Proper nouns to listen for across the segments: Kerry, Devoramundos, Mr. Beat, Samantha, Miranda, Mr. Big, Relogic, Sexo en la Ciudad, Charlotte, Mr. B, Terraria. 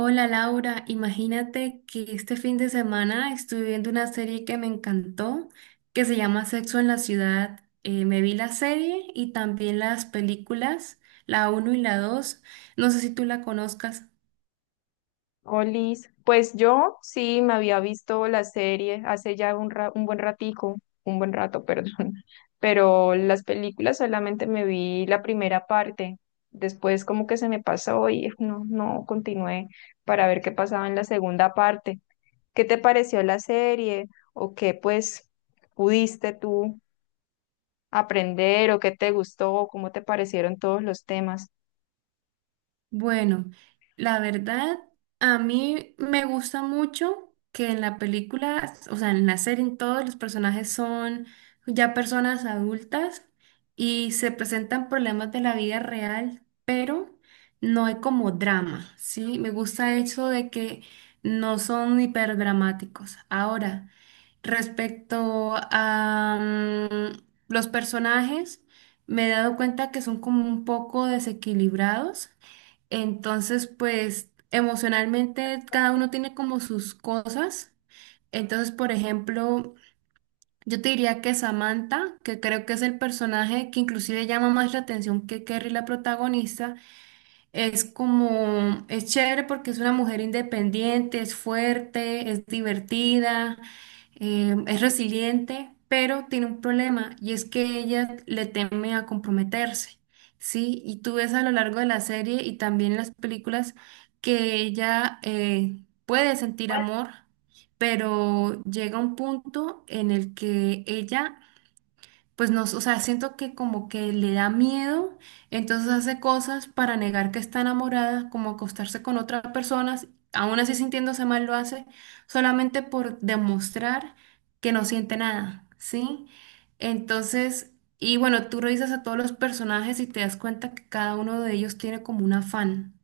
Hola Laura, imagínate que este fin de semana estuve viendo una serie que me encantó, que se llama Sexo en la Ciudad. Me vi la serie y también las películas, la uno y la 2. No sé si tú la conozcas. Olis, pues yo sí me había visto la serie hace ya un buen ratico, un buen rato, perdón. Pero las películas solamente me vi la primera parte, después como que se me pasó y no continué para ver qué pasaba en la segunda parte. ¿Qué te pareció la serie o qué pues pudiste tú aprender o qué te gustó, cómo te parecieron todos los temas? Bueno, la verdad, a mí me gusta mucho que en la película, o sea, en la serie, en todos los personajes son ya personas adultas y se presentan problemas de la vida real, pero no hay como drama, ¿sí? Me gusta eso de que no son hiperdramáticos. Ahora, respecto a los personajes, me he dado cuenta que son como un poco desequilibrados. Entonces, pues emocionalmente cada uno tiene como sus cosas. Entonces, por ejemplo, yo te diría que Samantha, que creo que es el personaje que inclusive llama más la atención que Kerry, la protagonista, es como, es chévere porque es una mujer independiente, es fuerte, es divertida, es resiliente, pero tiene un problema y es que ella le teme a comprometerse, ¿sí? Y tú ves a lo largo de la serie y también en las películas que ella puede sentir amor, pero llega un punto en el que ella pues no, o sea, siento que como que le da miedo, entonces hace cosas para negar que está enamorada, como acostarse con otras personas, aún así sintiéndose mal lo hace, solamente por demostrar que no siente nada, ¿sí? Entonces, y bueno, tú revisas a todos los personajes y te das cuenta que cada uno de ellos tiene como un afán.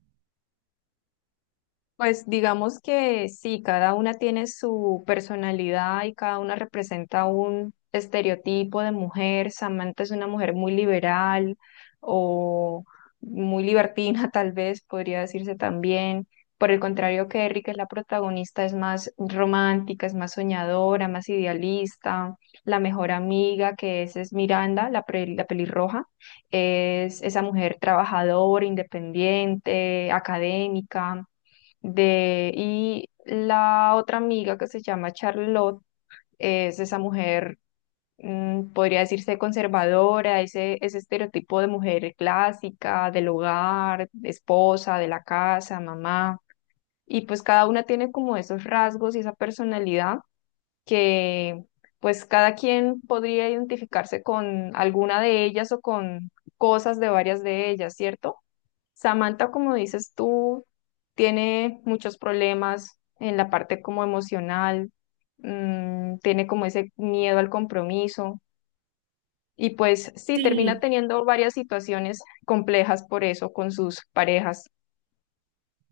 Pues digamos que sí, cada una tiene su personalidad y cada una representa un estereotipo de mujer. Samantha es una mujer muy liberal o muy libertina, tal vez podría decirse también. Por el contrario, Kerry, que es la protagonista, es más romántica, es más soñadora, más idealista. La mejor amiga que es Miranda, la pelirroja, es esa mujer trabajadora, independiente, académica de, y la otra amiga que se llama Charlotte es esa mujer, podría decirse conservadora, ese estereotipo de mujer clásica, del hogar, de esposa, de la casa, mamá. Y pues cada una tiene como esos rasgos y esa personalidad que pues cada quien podría identificarse con alguna de ellas o con cosas de varias de ellas, ¿cierto? Samantha, como dices tú, tiene muchos problemas en la parte como emocional. Tiene como ese miedo al compromiso y pues sí, termina Sí, teniendo varias situaciones complejas por eso con sus parejas.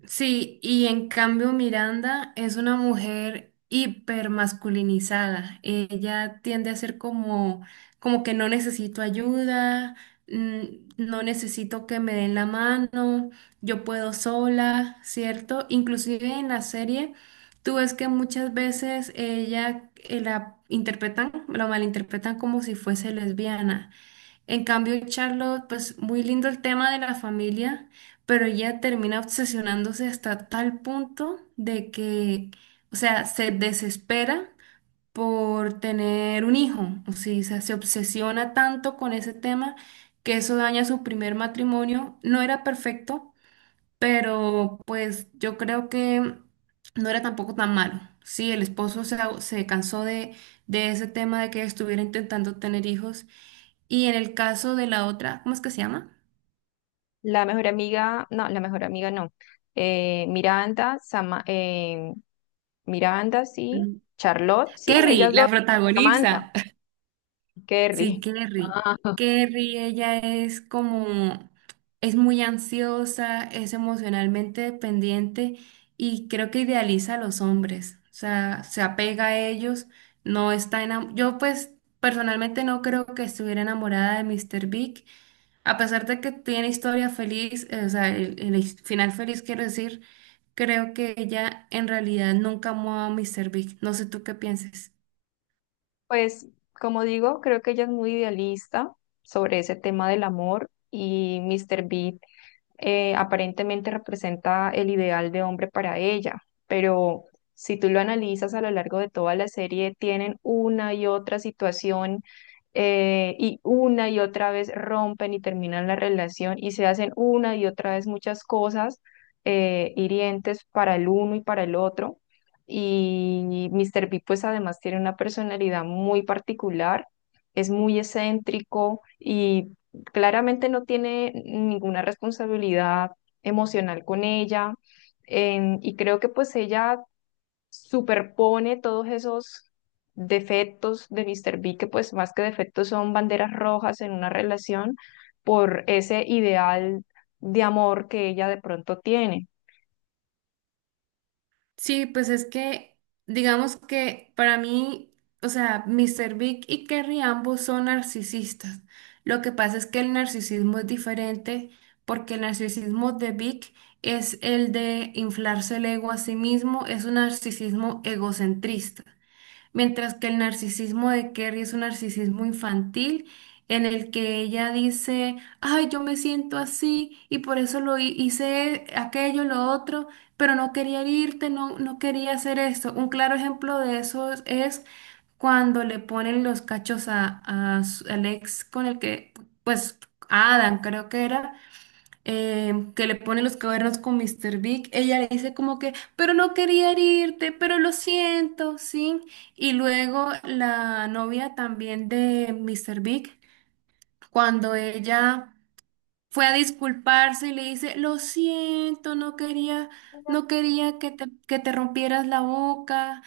sí, y en cambio Miranda es una mujer hipermasculinizada. Ella tiende a ser como, como que no necesito ayuda, mm, no necesito que me den la mano, yo puedo sola, ¿cierto? Inclusive en la serie, tú ves que muchas veces ella la interpretan, la malinterpretan como si fuese lesbiana. En cambio, Charlotte, pues muy lindo el tema de la familia, pero ella termina obsesionándose hasta tal punto de que, o sea, se desespera por tener un hijo, o sí, o sea, se obsesiona tanto con ese tema que eso daña su primer matrimonio. No era perfecto, pero pues yo creo que no era tampoco tan malo. Sí, el esposo se cansó de ese tema de que estuviera intentando tener hijos. Y en el caso de la otra, ¿cómo es que se llama? La mejor amiga, no, la mejor amiga no. Miranda, Miranda, sí, Mm. Charlotte, sí, Kerry, ellas dos, la protagonista. Samantha, Sí, Kerry. Kerry. Kerry, ella es como, es muy ansiosa, es emocionalmente dependiente y creo que idealiza a los hombres, o sea, se apega a ellos, no está enamorada. Yo pues personalmente no creo que estuviera enamorada de Mr. Big, a pesar de que tiene historia feliz, o sea, final feliz quiero decir, creo que ella en realidad nunca amó a Mr. Big. No sé tú qué pienses. Pues, como digo, creo que ella es muy idealista sobre ese tema del amor y Mr. Beat aparentemente representa el ideal de hombre para ella, pero si tú lo analizas a lo largo de toda la serie, tienen una y otra situación y una y otra vez rompen y terminan la relación y se hacen una y otra vez muchas cosas hirientes para el uno y para el otro. Y Mr. B pues además tiene una personalidad muy particular, es muy excéntrico y claramente no tiene ninguna responsabilidad emocional con ella. Y creo que pues ella superpone todos esos defectos de Mr. B, que pues más que defectos son banderas rojas en una relación por ese ideal de amor que ella de pronto tiene. Sí, pues es que, digamos que para mí, o sea, Mr. Big y Kerry ambos son narcisistas. Lo que pasa es que el narcisismo es diferente porque el narcisismo de Big es el de inflarse el ego a sí mismo, es un narcisismo egocentrista mientras que el narcisismo de Kerry es un narcisismo infantil en el que ella dice, ay, yo me siento así y por eso hice aquello, lo otro, pero no quería herirte, no, no quería hacer esto. Un claro ejemplo de eso es cuando le ponen los cachos al ex con el que, pues, a Adam creo que era que le pone los cuernos con Mr. Big, ella le dice como que, pero no quería herirte, pero lo siento, ¿sí? Y luego la novia también de Mr. Big, cuando ella fue a disculparse y le dice, lo siento, no quería, no quería que te rompieras la boca.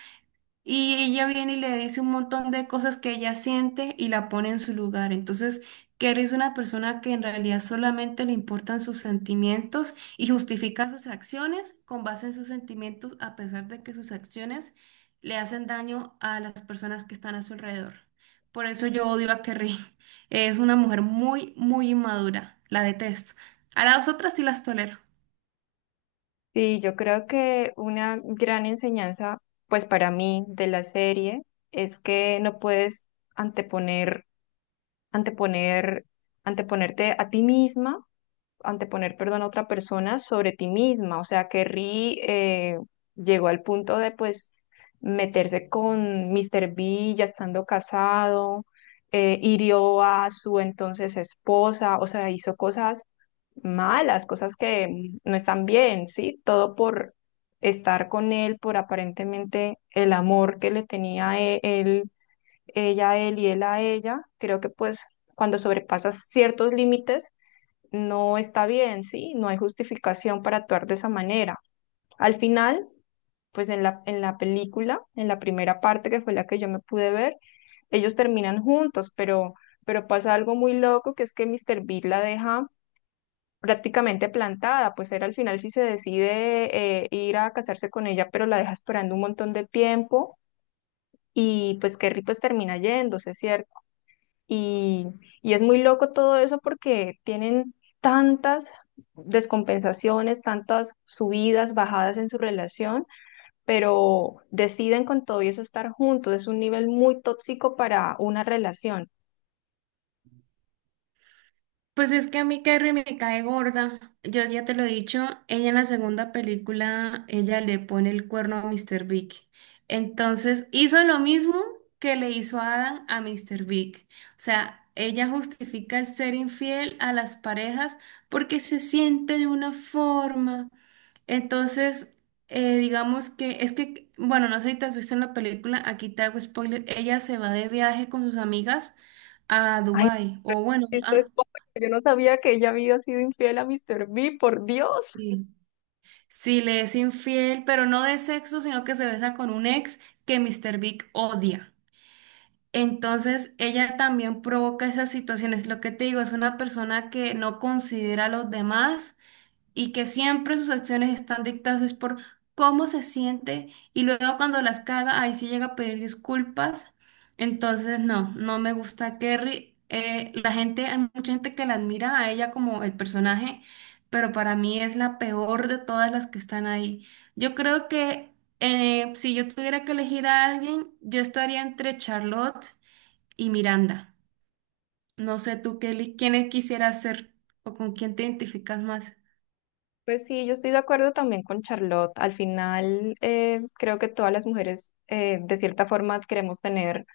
Y ella viene y le dice un montón de cosas que ella siente y la pone en su lugar. Entonces, que eres una persona que en realidad solamente le importan sus sentimientos y justifica sus acciones con base en sus sentimientos, a pesar de que sus acciones le hacen daño a las personas que están a su alrededor. Por eso yo odio a Kerry. Es una mujer muy, muy inmadura. La detesto. A las otras sí las tolero. Sí, yo creo que una gran enseñanza pues para mí de la serie es que no puedes anteponer anteponer, anteponerte a ti misma, anteponer, perdón, a otra persona sobre ti misma. O sea, que Ri llegó al punto de, pues, meterse con Mr. B ya estando casado, hirió a su entonces esposa, o sea, hizo cosas malas, cosas que no están bien, ¿sí? Todo por estar con él, por aparentemente el amor que él ella a él y él a ella, creo que pues cuando sobrepasas ciertos límites no está bien, ¿sí? No hay justificación para actuar de esa manera. Al final, pues en la película, en la primera parte que fue la que yo me pude ver, ellos terminan juntos, pero pasa algo muy loco que es que Mr. Big la deja prácticamente plantada, pues él al final sí se decide ir a casarse con ella, pero la deja esperando un montón de tiempo y pues Kerry pues termina yéndose, ¿cierto? Y, y es muy loco todo eso porque tienen tantas descompensaciones, tantas subidas, bajadas en su relación, pero deciden con todo y eso estar juntos. Es un nivel muy tóxico para una relación. Pues es que a mí Carrie me cae gorda. Yo ya te lo he dicho, ella en la segunda película, ella le pone el cuerno a Mr. Big. Entonces hizo lo mismo que le hizo Adam a Mr. Big. O sea, ella justifica el ser infiel a las parejas porque se siente de una forma. Entonces, digamos que es que, bueno, no sé si te has visto en la película, aquí te hago spoiler, ella se va de viaje con sus amigas a Ay, Dubái, o bueno, este es a- pobre, yo no sabía que ella había sido infiel a Mr. B, por Dios. Sí. Sí, le es infiel, pero no de sexo, sino que se besa con un ex que Mr. Big odia. Entonces, ella también provoca esas situaciones. Lo que te digo, es una persona que no considera a los demás y que siempre sus acciones están dictadas es por cómo se siente y luego cuando las caga, ahí sí llega a pedir disculpas. Entonces, no, no me gusta a Kerry. La gente, hay mucha gente que la admira a ella como el personaje, pero para mí es la peor de todas las que están ahí. Yo creo que si yo tuviera que elegir a alguien, yo estaría entre Charlotte y Miranda. No sé tú, Kelly, quién quisieras ser o con quién te identificas más. Pues sí, yo estoy de acuerdo también con Charlotte. Al final, creo que todas las mujeres, de cierta forma, queremos tener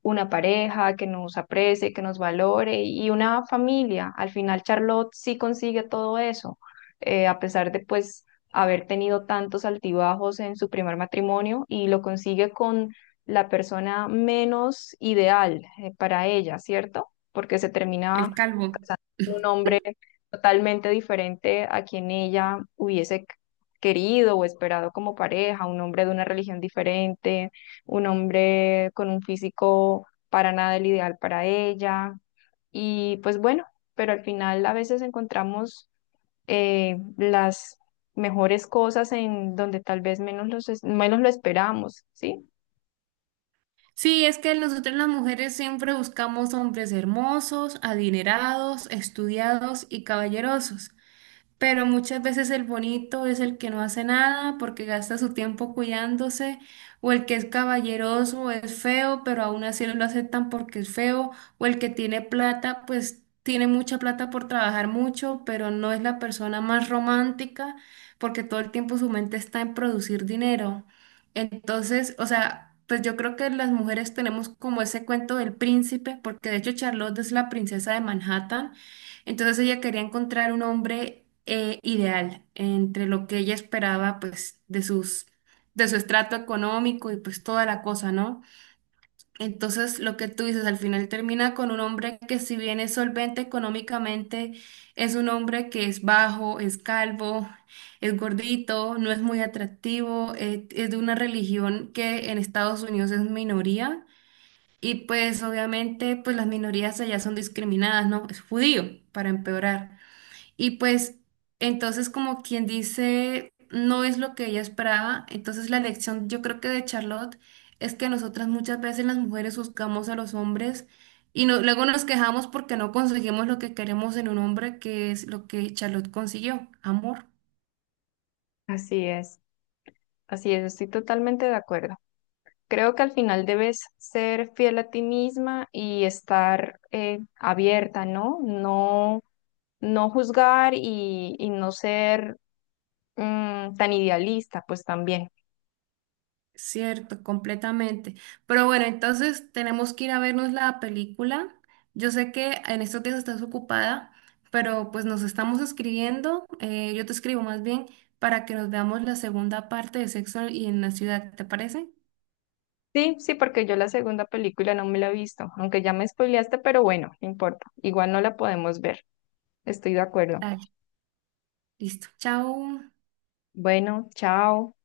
una pareja que nos aprecie, que nos valore y una familia. Al final Charlotte sí consigue todo eso, a pesar de pues haber tenido tantos altibajos en su primer matrimonio y lo consigue con la persona menos ideal para ella, ¿cierto? Porque se termina El calvo. casando con un hombre totalmente diferente a quien ella hubiese querido o esperado como pareja, un hombre de una religión diferente, un hombre con un físico para nada el ideal para ella. Y pues bueno, pero al final a veces encontramos las mejores cosas en donde tal vez menos lo esperamos, ¿sí? Sí, es que nosotros las mujeres siempre buscamos hombres hermosos, adinerados, estudiados y caballerosos. Pero muchas veces el bonito es el que no hace nada porque gasta su tiempo cuidándose, o el que es caballeroso, o es feo, pero aún así no lo aceptan porque es feo, o el que tiene plata, pues tiene mucha plata por trabajar mucho, pero no es la persona más romántica porque todo el tiempo su mente está en producir dinero. Entonces, o sea, pues yo creo que las mujeres tenemos como ese cuento del príncipe, porque de hecho Charlotte es la princesa de Manhattan entonces ella quería encontrar un hombre ideal entre lo que ella esperaba, pues, de su estrato económico y pues toda la cosa, ¿no? Entonces lo que tú dices al final termina con un hombre que si bien es solvente económicamente, es un hombre que es bajo, es calvo, es gordito, no es muy atractivo, es de una religión que en Estados Unidos es minoría. Y pues obviamente pues las minorías allá son discriminadas, ¿no? Es judío, para empeorar. Y pues entonces como quien dice, no es lo que ella esperaba. Entonces la lección yo creo que de Charlotte es que nosotras muchas veces las mujeres buscamos a los hombres y luego nos quejamos porque no conseguimos lo que queremos en un hombre, que es lo que Charlotte consiguió, amor. Así es, así es, estoy totalmente de acuerdo. Creo que al final debes ser fiel a ti misma y estar abierta, ¿no? No, no juzgar y no ser tan idealista, pues también. Cierto, completamente. Pero bueno, entonces tenemos que ir a vernos la película. Yo sé que en estos días estás ocupada, pero pues nos estamos escribiendo, yo te escribo más bien, para que nos veamos la segunda parte de Sexo y en la ciudad, ¿te parece? Sí, sí, porque yo la segunda película no me la he visto, aunque ya me spoileaste, pero bueno, no importa, igual no la podemos ver. Estoy de acuerdo. Dale, listo. Chao. Bueno, chao.